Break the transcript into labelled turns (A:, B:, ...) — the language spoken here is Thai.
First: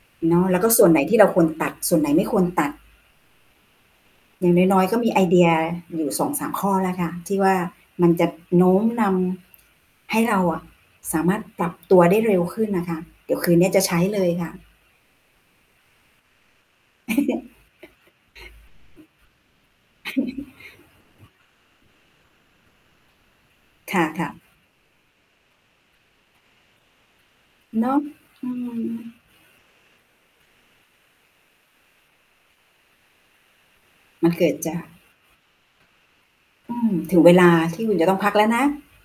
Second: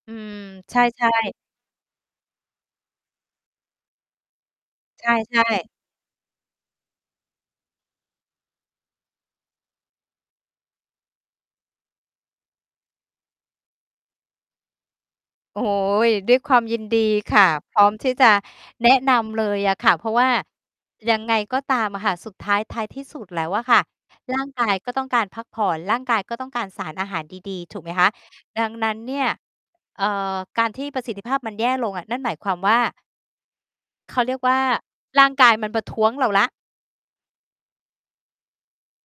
A: อืม
B: เนาะ แล้วก็
A: ใช
B: ส่วนไหน
A: ่
B: ที่เรา
A: ๆ
B: ควรตัด ส่วนไหนไม่ควรตัด อย่างน้อย ๆ ก็
A: ใช
B: มีไอเด
A: ่
B: ีย
A: ๆ
B: อยู่ 2-3 ข้อแล้วค่ะ ที่ว่ามันจะโน้มนำให้เราอะสามารถปรับตัวได้เร็วขึ้นนะคะ เดี๋ยวคืนเนี้ยจะใช้เลยค่ะ
A: โอ๊ย ด้วยความยินดีค่ะ พร้อมที่จะแนะนำเลยอะค่ะ เพราะว่ายังไงก็ตามอะค่ะ สุดท้าย ท้ายที่สุดแล้วอะค่ะ
B: ค่ะ
A: ร่
B: ๆ
A: างกายก็ต้องการพักผ่อน ร่างกายก็ต้องการสารอาหารดี ๆ ถูก
B: เน
A: ไหม
B: าะ
A: คะ
B: อื
A: ดังนั้นเ
B: ม
A: นี่ย เอ่อ การที่ประสิทธิภาพมันแย่ลงอะ นั่นหมายความว่า เขา
B: มั
A: เร
B: น
A: ียก
B: เก
A: ว
B: ิ
A: ่
B: ด
A: า
B: จาก
A: ร่างกายมันประท้วงเราแล้ว
B: อือ ถึงเวลาที่อุ่นจะต้องพักแล้วนะ